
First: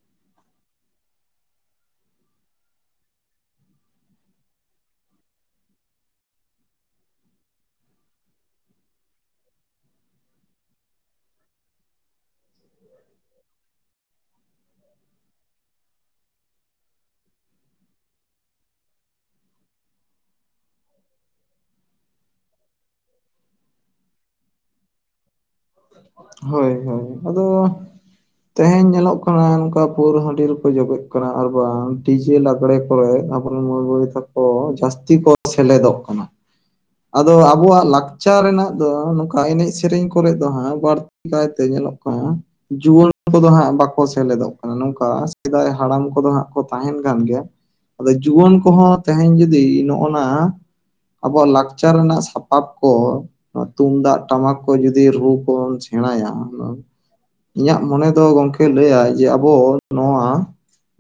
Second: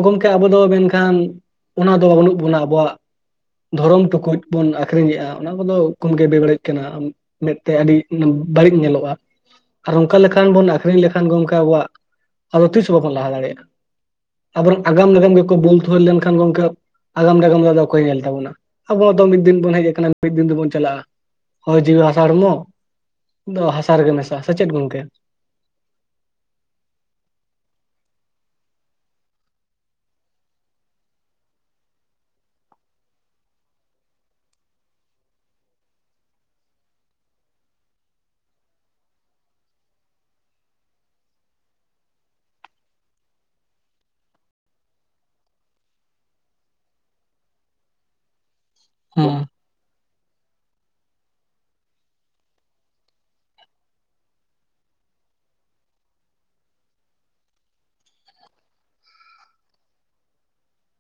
ᱜᱚᱝᱠᱮ ᱟᱵᱚ ᱫᱚ ᱢᱮᱱᱠᱷᱟᱱ ᱚᱱᱟ ᱫᱚ ᱵᱟᱹᱱᱩᱜ ᱵᱚᱱᱟ ᱟᱵᱚᱣᱟᱜ ᱫᱷᱚᱨᱚᱢ ᱴᱩᱠᱩᱡ ᱵᱚᱱ ᱟᱠᱷᱨᱤᱧᱮᱫᱼᱟ ᱚᱱᱟ ᱠᱚᱫᱚ ᱠᱚᱢ ᱜᱮ ᱵᱮᱵᱟᱹᱲᱤᱡ ᱠᱟᱱᱟ᱾ ᱢᱮᱛᱮ ᱟᱹᱰᱤ ᱵᱟᱹᱲᱤᱡ ᱧᱮᱞᱚᱜᱼᱟ᱾ ᱟᱨ ᱚᱱᱠᱟ ᱞᱮᱠᱷᱟᱱ ᱵᱚᱱ ᱟᱠᱷᱨᱤᱧ ᱞᱮᱠᱷᱟᱱ ᱜᱚᱝᱠᱮ ᱟᱵᱚᱣᱟᱜᱼᱼ ᱟᱫᱚ ᱛᱤᱥ ᱦᱚᱸ ᱵᱟᱵᱚᱱ ᱞᱟᱦᱟ ᱫᱟᱲᱮᱭᱟᱜᱼᱟ ᱟᱵᱚᱨᱚᱝ ᱟᱜᱟᱢ ᱱᱟᱜᱟᱢ ᱜᱮᱠᱚ ᱵᱳᱛᱷᱳ ᱞᱮᱱᱠᱷᱟᱱ ᱜᱚᱝᱠᱮᱼᱼ ᱟᱜᱟᱢ ᱱᱟᱜᱟᱢ ᱨᱮ ᱚᱠᱚᱭ ᱧᱮᱞ ᱛᱟᱵᱚᱱᱟ ᱟᱵᱚᱣᱟᱜ ᱫᱚ ᱢᱤᱫ ᱫᱤᱱ ᱵᱚᱱ ᱦᱮᱡ ᱟᱠᱟᱱᱟ ᱢᱤᱫ ᱫᱤᱱ ᱫᱚᱵᱚᱱ ᱪᱟᱞᱟᱜᱼᱟ᱾ ᱦᱳᱭ ᱡᱤᱣᱤ ᱦᱟᱥᱟᱲ ᱦᱚᱲᱢᱚ ᱫᱚ ᱦᱟᱥᱟ ᱨᱮᱜᱮ ᱢᱮᱥᱟᱜᱼᱟ ᱥᱮ ᱪᱮᱫ ᱜᱚᱝᱠᱮ? ᱦᱳᱭ ᱦᱳᱭ ᱟᱫᱚᱼᱼ ᱛᱮᱦᱮᱧ ᱧᱮᱞᱚᱜ ᱠᱟᱱᱟ ᱚᱱᱠᱟ ᱯᱳᱨᱳ ᱦᱟᱺᱰᱤ ᱨᱮᱠᱚ ᱡᱚᱵᱮᱜ ᱠᱟᱱᱟ ᱟᱨ ᱵᱟᱝ ᱰᱤᱡᱮ ᱞᱟᱜᱽᱲᱮᱼᱼ ᱠᱚᱨᱮ ᱟᱵᱚᱨᱮᱱ ᱢᱟᱹᱭ ᱵᱟᱹᱭ ᱛᱟᱠᱚ ᱡᱟᱹᱥᱛᱤ ᱠᱚ ᱥᱮᱞᱮᱫᱚᱜ ᱠᱟᱱᱟ᱾ ᱟᱫᱚ ᱟᱵᱚᱣᱟᱜ ᱞᱟᱠᱪᱟᱨ ᱨᱮᱱᱟᱜ ᱫᱚ ᱱᱚᱝᱠᱟ ᱮᱱᱮᱡ ᱥᱮᱨᱮᱧ ᱠᱚᱨᱮᱼᱼ ᱦᱟᱜ ᱵᱟᱹᱲᱛᱤ ᱠᱟᱭᱛᱮ ᱧᱮᱞᱚᱜ ᱠᱟᱱᱟ᱾ ᱡᱩᱣᱟᱹᱱ ᱠᱚᱫᱚ ᱦᱟᱸᱜ ᱵᱟᱠᱚ ᱥᱮᱞᱮᱫᱚᱜ ᱠᱟᱱᱟ ᱱᱚᱝᱠᱟ ᱥᱮᱫᱟᱭ ᱦᱟᱲᱟᱢ ᱠᱚᱫᱚ ᱦᱟᱸᱜ ᱠᱚ ᱛᱟᱦᱮᱱ ᱠᱟᱱ ᱜᱮᱭᱟ᱾ ᱟᱫᱚ ᱡᱩᱣᱟᱹᱱ ᱠᱚᱦᱚᱸ ᱛᱮᱦᱮᱧ ᱦᱩᱸ ᱡᱩᱫᱤ ᱱᱚ ᱼᱼ ᱚᱱᱟ ᱟᱵᱚᱣᱟᱜ ᱞᱟᱠᱪᱟᱨ ᱨᱮᱱᱟᱜ ᱥᱟᱯᱟᱯ ᱠᱚ ᱛᱩᱢᱫᱟᱜ ᱴᱟᱢᱟᱠ ᱠᱚ ᱡᱩᱫᱤᱼᱼ ᱫᱤ ᱨᱩ ᱠᱚ ᱥᱮᱬᱟᱭᱟ᱾ ᱤᱧᱟᱹᱜ ᱢᱚᱱᱮ ᱫᱚ ᱜᱚᱝᱠᱮ ᱞᱟᱹᱟᱭ ᱡᱮ ᱟᱵᱚ ᱱᱚᱣᱟ,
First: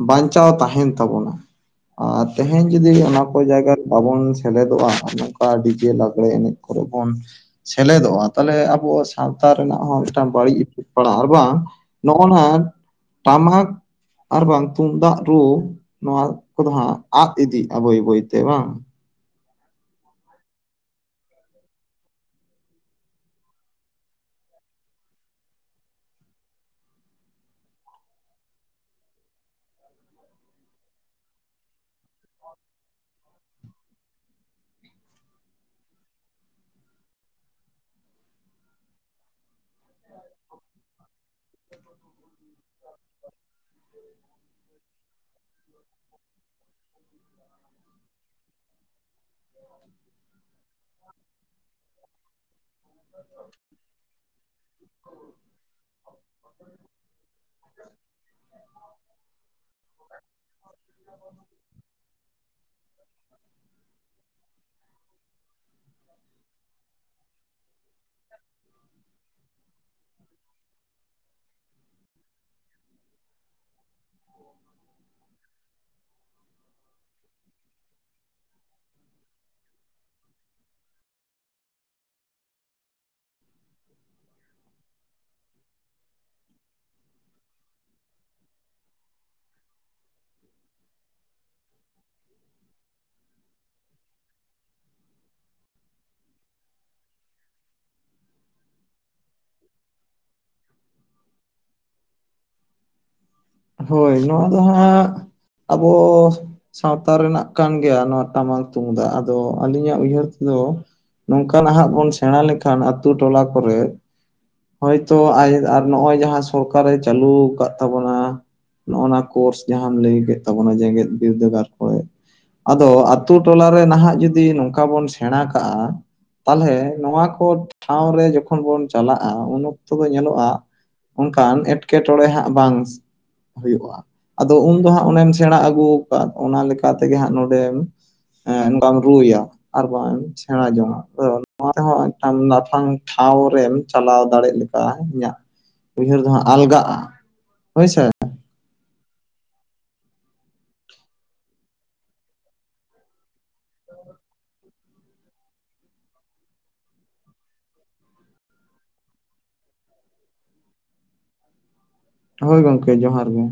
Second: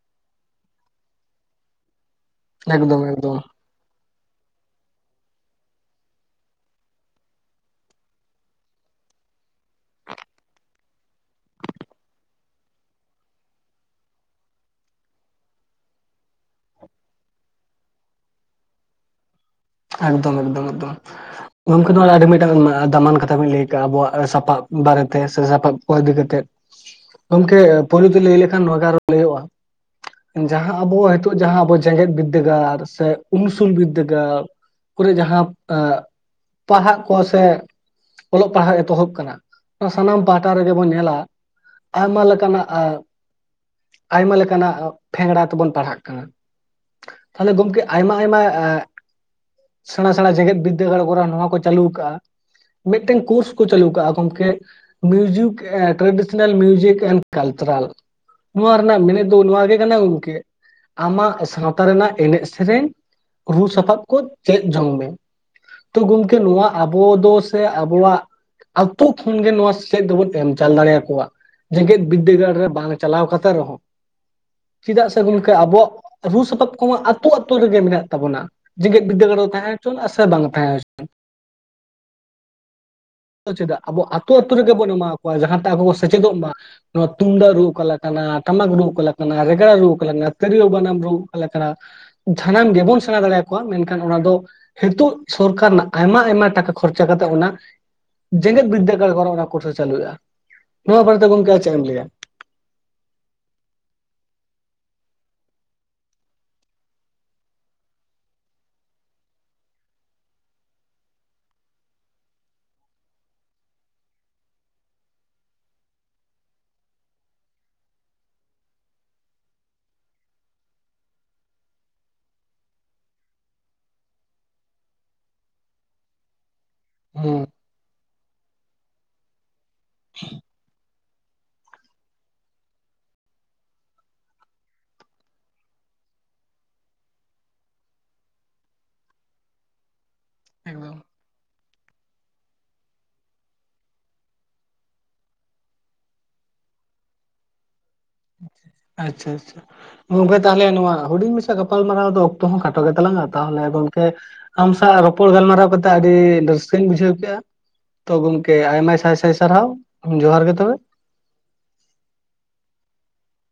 ᱵᱟᱧᱪᱟᱣ ᱛᱟᱦᱮᱱ ᱛᱟᱵᱚᱱᱟ ᱟᱨ ᱛᱮᱦᱮᱧ ᱡᱚᱫᱤ ᱮᱠᱫᱚᱢ ᱚᱱᱟ ᱮᱠᱫᱚᱢ ᱡᱟᱭᱼᱼ ᱵᱟᱵᱚᱱ ᱥᱮᱞᱮᱫᱚᱜᱼᱟ ᱱᱚᱝᱠᱟ ᱰᱤᱡᱮ ᱞᱟᱜᱽᱲᱮ ᱮᱱᱮᱡ ᱠᱚᱨᱮ ᱵᱚᱱ ᱥᱮᱞᱮᱫᱚᱜᱼᱟ ᱛᱟᱞᱦᱮᱼᱼ ᱟᱵᱚᱣᱟᱜ ᱥᱟᱶᱛᱟ ᱨᱮᱱᱟᱜ ᱦᱚᱸ ᱢᱤᱫᱴᱟᱝ ᱵᱟᱹᱲᱤᱡ ᱤᱯᱷᱮᱠᱴ ᱯᱟᱲᱟᱜᱼᱟ ᱵᱟᱝ ᱱᱚᱜᱼᱚ ᱱᱟ᱾ ᱴᱟᱢᱟᱠ ᱟᱨ ᱵᱟᱝ ᱛᱩᱢᱫᱟᱜ ᱨᱩ ᱱᱚᱣᱟ ᱠᱚᱫᱚ ᱦᱟᱸᱜ ᱟᱫ ᱤᱫᱤᱜᱼᱟ ᱵᱟᱹᱭ ᱵᱟᱹᱭ ᱛᱮ ᱵᱟᱝ? ᱮᱠᱫᱚᱢ ᱮᱠᱫᱚᱢ ᱮᱠᱫᱚᱢ ᱜᱚᱝᱠᱮ ᱱᱚᱣᱟ ᱟᱹᱰᱤ ᱢᱤᱫᱴᱟᱝ ᱫᱟᱢᱟᱱ ᱠᱟᱛᱷᱟ ᱵᱤᱱ ᱞᱟᱹᱭ ᱠᱟᱜ ᱟᱵᱚᱣᱟᱜ ᱥᱟᱯᱟᱵ ᱵᱟᱨᱮ ᱛᱮ ᱥᱮ ᱥᱟᱯᱟᱵᱼᱼ ᱚᱨ ᱤᱫᱤ ᱠᱟᱛᱮᱫ ᱜᱚᱢᱠᱮ ᱯᱳᱭᱞ ᱛᱮ ᱞᱟᱹᱭ ᱞᱮᱠᱷᱟᱱ ᱱᱚᱣᱟᱨᱚ ᱞᱟᱹᱭᱼᱟ᱾ ᱡᱟᱦᱟᱸ ᱟᱵᱚ ᱱᱤᱛᱚᱜ ᱡᱟᱦᱟᱸ ᱟᱵᱚ ᱡᱮᱜᱮᱛ ᱵᱤᱫᱽᱫᱟᱹᱜᱟᱲ ᱥᱮ ᱩᱱᱥᱩᱞ ᱵᱤᱫᱽᱫᱟᱹᱜᱟᱲ, ᱠᱚᱨᱮ ᱡᱟᱦᱟᱸ ᱯᱟᱲᱦᱟᱜ ᱠᱚ ᱥᱮᱼᱼ ᱚᱞᱚᱜ ᱯᱟᱲᱦᱟᱜ ᱮᱛᱚᱦᱚᱵ ᱠᱟᱱᱟ ᱚᱱᱟ ᱥᱟᱱᱟᱢ ᱯᱟᱦᱴᱟ ᱨᱮᱜᱮ ᱵᱚᱱ ᱧᱮᱞᱟ᱾ ᱟᱭᱢᱟ ᱞᱮᱠᱟᱱᱟᱜᱼᱼ ᱟᱭᱢᱟ ᱞᱮᱠᱟᱱᱟᱜ ᱯᱷᱮᱝᱲᱟ ᱛᱮᱵᱚᱱ ᱯᱟᱲᱦᱟᱜ ᱠᱟᱱᱟ᱾ ᱛᱟᱦᱞᱮ ᱜᱚᱢᱠᱮ ᱟᱭᱢᱟ ᱟᱭᱢᱟᱼᱼ ᱥᱮᱬᱟ ᱥᱮᱬᱟ ᱡᱮᱜᱮᱫ ᱵᱤᱫᱽᱫᱟᱹᱜᱟᱲ ᱠᱚ ᱱᱚᱣᱟ ᱠᱚ ᱪᱟᱹᱩ ᱟᱠᱟᱫᱼᱟ᱾ ᱢᱤᱫ ᱴᱮᱱ ᱠᱳᱨᱥ ᱠᱚ ᱪᱟᱹᱞᱩ ᱟᱠᱟᱟᱜᱼᱟ ᱜᱚᱢᱠᱮ ᱢᱤᱭᱡᱤᱠᱼᱼ ᱴᱨᱰᱤᱥᱱᱟᱞ ᱢᱤᱭᱩᱥᱤᱠ ᱮᱱ ᱠᱟᱞ ᱪᱟᱨᱟᱞ ᱱᱚᱣᱟ ᱨᱮᱱᱟᱜ ᱢᱮᱱᱮᱫ ᱫᱚ ᱱᱚᱣᱟ ᱜᱮ ᱠᱟᱱᱟ ᱜᱚᱝᱠᱮ ᱟᱢᱟᱜ ᱥᱟᱶᱛᱟ ᱨᱮᱱᱟᱜ ᱮᱱᱮᱡ ᱥᱮᱨᱮᱧ ᱨᱩ ᱥᱟᱯᱟᱵ ᱠᱚᱼᱼ ᱪᱮᱫ ᱡᱚᱝ ᱢᱮ ᱛᱚ ᱜᱚᱢᱠᱮ ᱱᱚᱣᱟ ᱟᱵᱚ ᱫᱚᱼᱼ ᱥᱮ ᱟᱵᱚᱣᱟᱜ ᱟᱛᱳ ᱠᱷᱚᱱ ᱜᱮ ᱱᱚᱣᱟ ᱥᱮᱪᱮᱫ ᱫᱚᱵᱚᱱ ᱮᱢ ᱫᱟ ᱪᱟᱞ ᱫᱟᱲᱮᱭᱟ ᱠᱚᱣᱟ ᱡᱮᱜᱮᱛ ᱵᱤᱫᱽᱫᱟᱹᱜᱟᱲ ᱨᱮ ᱵᱟᱝ ᱪᱟᱞᱟᱣ ᱠᱟᱛᱮ ᱨᱮᱦᱚᱸᱼᱼ ᱪᱮ ᱫᱟᱜ ᱥᱮ ᱜᱚᱝᱠᱮ ᱟᱵᱚᱣᱟᱜᱼᱼ ᱨᱩ ᱥᱟᱯᱟᱵ ᱠᱚ ᱟᱛᱳ ᱟᱛᱳ ᱨᱮᱜᱮ ᱢᱮᱱᱟᱜ ᱛᱟᱵᱚᱱᱟ ᱡᱮᱜᱮᱛ ᱵᱤᱫᱽᱫᱟᱹᱜᱟᱲ ᱨᱮ ᱛᱟᱦᱮᱸ ᱦᱚᱪᱚᱣᱟᱜ ᱥᱮ ᱵᱟᱝ ᱛᱟᱦᱮᱸ ᱦᱚᱪᱚᱼᱼ ᱪᱮᱫᱟᱜ ᱟᱵᱚ ᱟᱹᱛᱩ ᱟᱹᱛᱩ ᱨᱮᱜᱮ ᱵᱚᱱ ᱮᱢᱟ ᱠᱚᱣᱟ ᱡᱟᱦᱟᱸᱛᱮ ᱟᱵᱚ ᱠᱚ ᱥᱮᱪᱮᱫᱚᱜᱼᱟ᱾ ᱱᱚᱣᱟ ᱛᱩᱢᱫᱟᱜ ᱨᱩ ᱚᱠᱟ ᱞᱮᱠᱟᱱᱟ, ᱴᱟᱢᱟᱠ ᱨᱩ ᱚᱠᱟ ᱞᱮᱠᱟᱱᱟ, ᱨᱮᱜᱽᱲᱟ ᱨᱩ ᱚᱠᱟ ᱞᱮᱠᱟᱱᱟ, ᱛᱤᱨᱭᱳ ᱵᱟᱱᱟᱢ ᱨᱩ ᱚᱠᱟ ᱞᱮᱠᱟᱱᱟ? ᱥᱟᱱᱟᱢ ᱜᱮᱵᱚᱱ ᱥᱮᱬᱟ ᱫᱟᱲᱮᱭᱟ ᱠᱚᱣᱟ ᱢᱮᱱᱠᱷᱟᱱ ᱚᱱᱟ ᱫᱚ ᱦᱤᱛᱳᱜ ᱥᱚᱨᱠᱟᱨ ᱨᱮᱱᱟᱜ ᱟᱭᱢᱟ ᱟᱭᱢᱟ ᱴᱟᱠᱟ ᱠᱷᱚᱨᱪᱟ ᱠᱟᱛᱮ ᱚᱱᱟ ᱡᱮᱜᱮᱛ ᱵᱤᱫᱽᱫᱟᱹᱜᱟᱲ ᱠᱷᱚᱱ ᱚᱱᱟ ᱠᱳᱨᱥ ᱮ ᱪᱟᱹᱞᱩᱭᱮᱜ-ᱟ, ᱱᱚᱣᱟ ᱵᱟᱨᱮᱛᱮ ᱜᱚᱝᱠᱮ ᱟᱢ ᱪᱮᱫ ᱮᱢ ᱞᱟᱹᱭᱟ? ᱦᱳᱭ ᱱᱚᱣᱟ ᱫᱚ ᱦᱟᱸᱜ ᱟᱵᱚ ᱥᱟᱶᱛᱟ ᱨᱮᱱᱟᱜ ᱠᱟᱱ ᱜᱮᱭᱟ ᱱᱚᱣᱟ ᱴᱟᱢᱟᱠ ᱛᱩᱢᱫᱟᱜ, ᱟᱫᱚ ᱟᱹᱞᱤᱧᱟᱜ ᱩᱭᱦᱟᱹᱨ ᱛᱮᱫᱚ ᱱᱚᱝᱠᱟ ᱱᱟᱦᱟᱜ ᱵᱚᱱ ᱥᱮᱬᱟ ᱞᱮᱠᱷᱟᱱ ᱟᱛᱳ ᱴᱚᱞᱟ ᱠᱚᱨᱮ ᱦᱳᱭᱛᱚ ᱟᱭ ᱟᱨ ᱱᱚᱜ-ᱚᱭ ᱡᱟᱦᱟᱸ ᱥᱚᱨᱠᱟᱨᱮ ᱪᱟᱹᱟᱞᱩᱣᱟᱠᱟᱫ ᱛᱟᱵᱚᱱᱟ ᱱᱚᱜ-ᱚᱱᱟ ᱠᱳᱨᱥ ᱡᱟᱦᱟᱸᱢ ᱞᱟᱹᱭ ᱠᱮᱫ ᱛᱟᱵᱚᱱᱟ ᱡᱮᱜᱮᱛ ᱵᱤᱨᱫᱟᱹᱜᱟᱲ ᱠᱚᱨᱮ ᱟᱫᱚ ᱟᱛᱳ ᱴᱚᱞᱟ ᱨᱮ ᱱᱟᱦᱟᱜ ᱡᱩᱫᱤ ᱱᱚᱝᱠᱟ ᱵᱚᱱ ᱥᱮᱬᱟ ᱠᱟᱜ-ᱟ ᱛᱟᱞᱦᱮ ᱚᱱᱟ ᱠᱚ ᱦᱮᱸ ᱴᱷᱟᱶ ᱨᱮ ᱡᱚᱠᱷᱚᱱ ᱵᱚᱱ ᱪᱟᱞᱟᱜ-ᱟ ᱩᱱ ᱚᱠᱛᱚ ᱫᱚ ᱧᱮᱞᱚᱜ-ᱟ ᱚᱝᱠᱟᱱ ᱮᱸᱴᱠᱮᱴᱚᱬᱮ ᱦᱟᱸᱜ ᱵᱟᱝᱥ ᱦᱩᱭᱩᱜ-ᱟ᱾ ᱟᱫᱚ ᱩᱱᱫᱚ ᱦᱟᱸᱜ ᱚᱱᱮᱢ ᱥᱮᱬᱟ ᱟᱹᱜᱩ ᱟᱠᱟᱫ ᱚᱱᱟ ᱞᱮᱠᱟ ᱛᱮᱜᱮ ᱦᱟᱸᱜ ᱱᱚᱰᱮᱢ ᱦᱮᱸ ᱱᱚᱝᱠᱟᱢ ᱨᱩᱭᱟ ᱟᱨ ᱵᱟᱝ ᱥᱮᱬᱟ ᱮᱠᱫᱚᱢ ᱡᱚᱝᱟ᱾ ᱟᱫᱚ ᱱᱚᱣᱟ ᱨᱮᱦᱚᱸ ᱢᱤᱫᱴᱟᱝ ᱞᱟᱯᱷᱟᱝ ᱴᱷᱟᱶ ᱨᱮᱢ ᱪᱟᱞᱟᱣ ᱫᱟᱲᱮᱜ ᱞᱮᱠᱟ ᱤᱧᱟᱜ ᱩᱭᱦᱟᱹᱨ ᱫᱚ ᱦᱟᱸᱜ ᱟᱞᱜᱟᱜ-ᱟ ᱦᱳᱭ ᱥᱮ᱾ ᱟᱪᱪᱷᱟ ᱟᱪᱪᱷᱟ᱾ ᱜᱚᱝᱠᱮ ᱛᱟᱦᱞᱮ ᱱᱚᱣᱟ ᱦᱩᱰᱤᱧ ᱢᱟᱪᱷᱟ ᱜᱟᱯᱟᱞᱢᱟᱨᱟᱣ ᱫᱚ ᱚᱠᱛᱚ ᱦᱚᱸ ᱠᱷᱟᱴᱚ ᱜᱮ ᱛᱞᱟᱝᱟ ᱛᱟᱦᱞᱮ ᱜᱚᱝᱠᱮ ᱟᱢ ᱥᱟᱶ ᱨᱚᱯᱚᱲ ᱜᱟᱞᱢᱟᱨᱟᱣ ᱠᱟᱛᱮᱜ ᱟᱹᱰᱤ ᱨᱟᱹᱥᱠᱟᱹᱧ ᱵᱩᱡᱷᱟᱹᱣ ᱠᱮᱜ-ᱟ᱾ ᱛᱚ ᱜᱚᱝᱠᱮ ᱟᱭᱢᱟ ᱥᱟᱭ ᱥᱟᱭ ᱥᱟᱨᱦᱟᱣ ᱡᱚᱦᱟᱨ ᱜᱮ ᱛᱚᱵᱮ᱾ ᱦᱳᱭ ᱜᱚᱝᱠᱮ ᱡᱚᱦᱟᱨ ᱜᱮ᱾